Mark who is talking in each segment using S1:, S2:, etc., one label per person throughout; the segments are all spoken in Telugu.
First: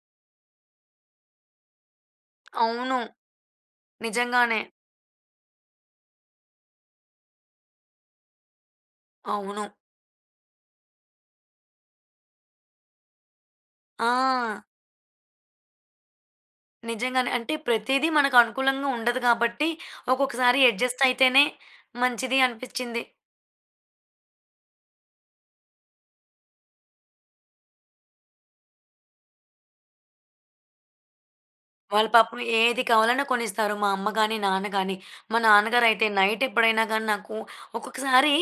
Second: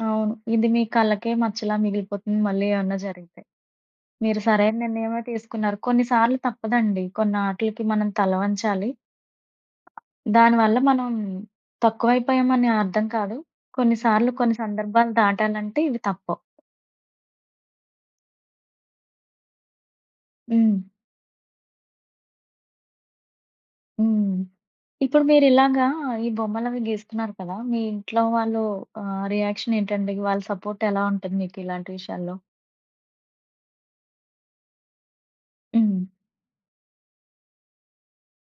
S1: అవును. ఇది మీ కళకే మచ్చలా మిగిలిపోతుంది, మళ్ళీ ఏమన్నా
S2: అవును.
S1: జరిగితే. మీరు
S2: నిజంగానే.
S1: సరైన నిర్ణయమే తీసుకున్నారు. కొన్నిసార్లు తప్పదండి, కొన్నాట్లికి మనం తలవంచాలి.
S2: అవును.
S1: దాని వల్ల మనం, తక్కువయిపోయామని అర్థం కాదు, కొన్నిసార్లు, కొన్ని
S2: ఆ!
S1: సందర్భాలు దాటాలంటే, ఇవి తప్పవు.
S2: నిజంగానే. అంటే, ప్రతీది మనకనుకూలంగా ఉండదు గాబట్టి, ఒక్కొక్కసారి
S1: హ్మ్.
S2: అడ్జస్టయితేనే మంచిది అనిపిచ్చింది.
S1: హ్మ్. ఇప్పుడు మీరిలాగా ఈ బొమ్మలవీ గీస్తున్నారు కదా! మీ ఇంట్లో వాళ్ళు ఆహ్, రియాక్షనేంటండి? వాళ్ళ సపోర్టెలా ఉంటుంది మీకిలాంటి
S2: వాళ్ళు
S1: విషయాల్లో?
S2: పాపం ఏది కావాలన్నా కొనిస్తారు, మా అమ్మ గానీ, నాన్న గానీ. మా
S1: హ్మ్.
S2: నాన్నగారయితే, నైటెప్పుడైనా గాని నాకూ ఒక్కొక్కసారి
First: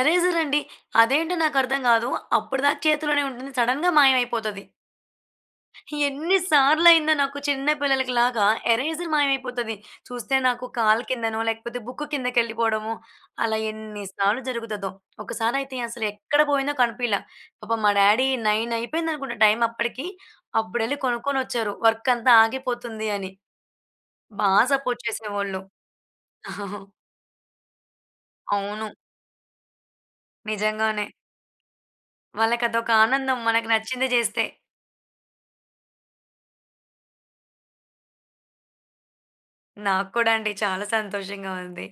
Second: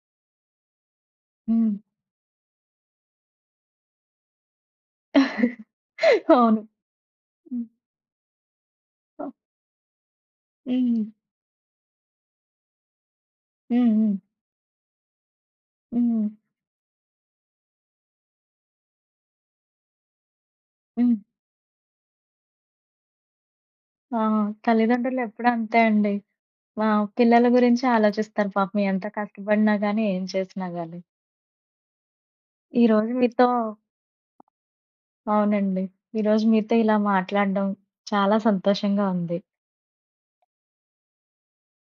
S2: ఎరేజరండి, అదేంటో
S1: హ్మ్.
S2: నాకర్థం గాదు, అప్పుడిదాకా చేతులోనే ఉంటుంది, సడన్‌గా మాయమైపోతది. ఎన్ని
S1: అవును.
S2: సార్లయిందో నాకు
S1: హ్మ్.
S2: చిన్నపిల్లలకి లాగా, ఎరేజర్ మాయమైపోతది. చూస్తే నాకు కాళ్ళ
S1: హ్మ్.
S2: కిందనో, లేకపోతే బుక్కు కిందకెళ్ళిపోడమో, అలా
S1: హ్మ్.
S2: ఎన్ని
S1: హ్మ్.
S2: సార్లు జరుగుతదో. ఒకసారయితే
S1: హ్మ్.
S2: అసలెక్కడ బోయిందో కనిపీయలా. పాపం మా డ్యాడీ నైనయిపోయిందనుకుంటా టైం అప్పడికీ, అబ్బుడెళ్ళి
S1: హ్మ్.
S2: కొనుక్కొనొచ్చారు. వర్కంతా ఆగిపోతుందీ అని.
S1: ఆ!
S2: బా సపోర్ట్
S1: తల్లిదండ్రులెప్పుడు
S2: చేసేవాళ్ళు.
S1: అంతే అండి. వావ్! పిల్లల గురించే ఆలోచిస్తారు. పాపం
S2: అవును.
S1: ఎంత కష్టపడినా గాని, ఏం చేసినా గాని.
S2: నిజంగానే.
S1: ఈరోజు
S2: వాళ్ళకదొకానందం
S1: మీతో
S2: మనకు నచ్చింది జేస్తే.
S1: అవునండి. ఈరోజు మీతో ఇలా మాట్లాడ్డం చాలా సంతోషంగా ఉంది.
S2: నాక్కూడా అండి, చాలా సంతోషంగా ఉంది.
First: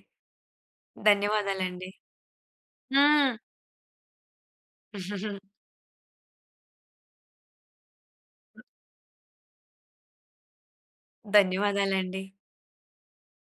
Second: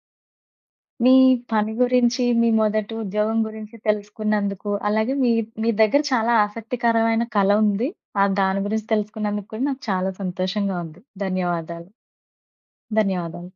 S1: మీ పని
S2: ధన్యవాదాలండి.
S1: గురించి, మీ మొదటి
S2: హ్మ్.
S1: ఉద్యోగం గురించి తెలుసుకున్నందుకు, అలాగే మీ, మీ దెగ్గర చాలా ఆసక్తికరమైన కళ ఉంది. ఆహ్, దాని గురించి తెలుసుకున్నందుకు కూడా, నాకు చాలా సంతోషంగా ఉంది. ధన్యవాదాలు.
S2: ధన్యవాదాలండి.
S1: ధన్యవాదాలు.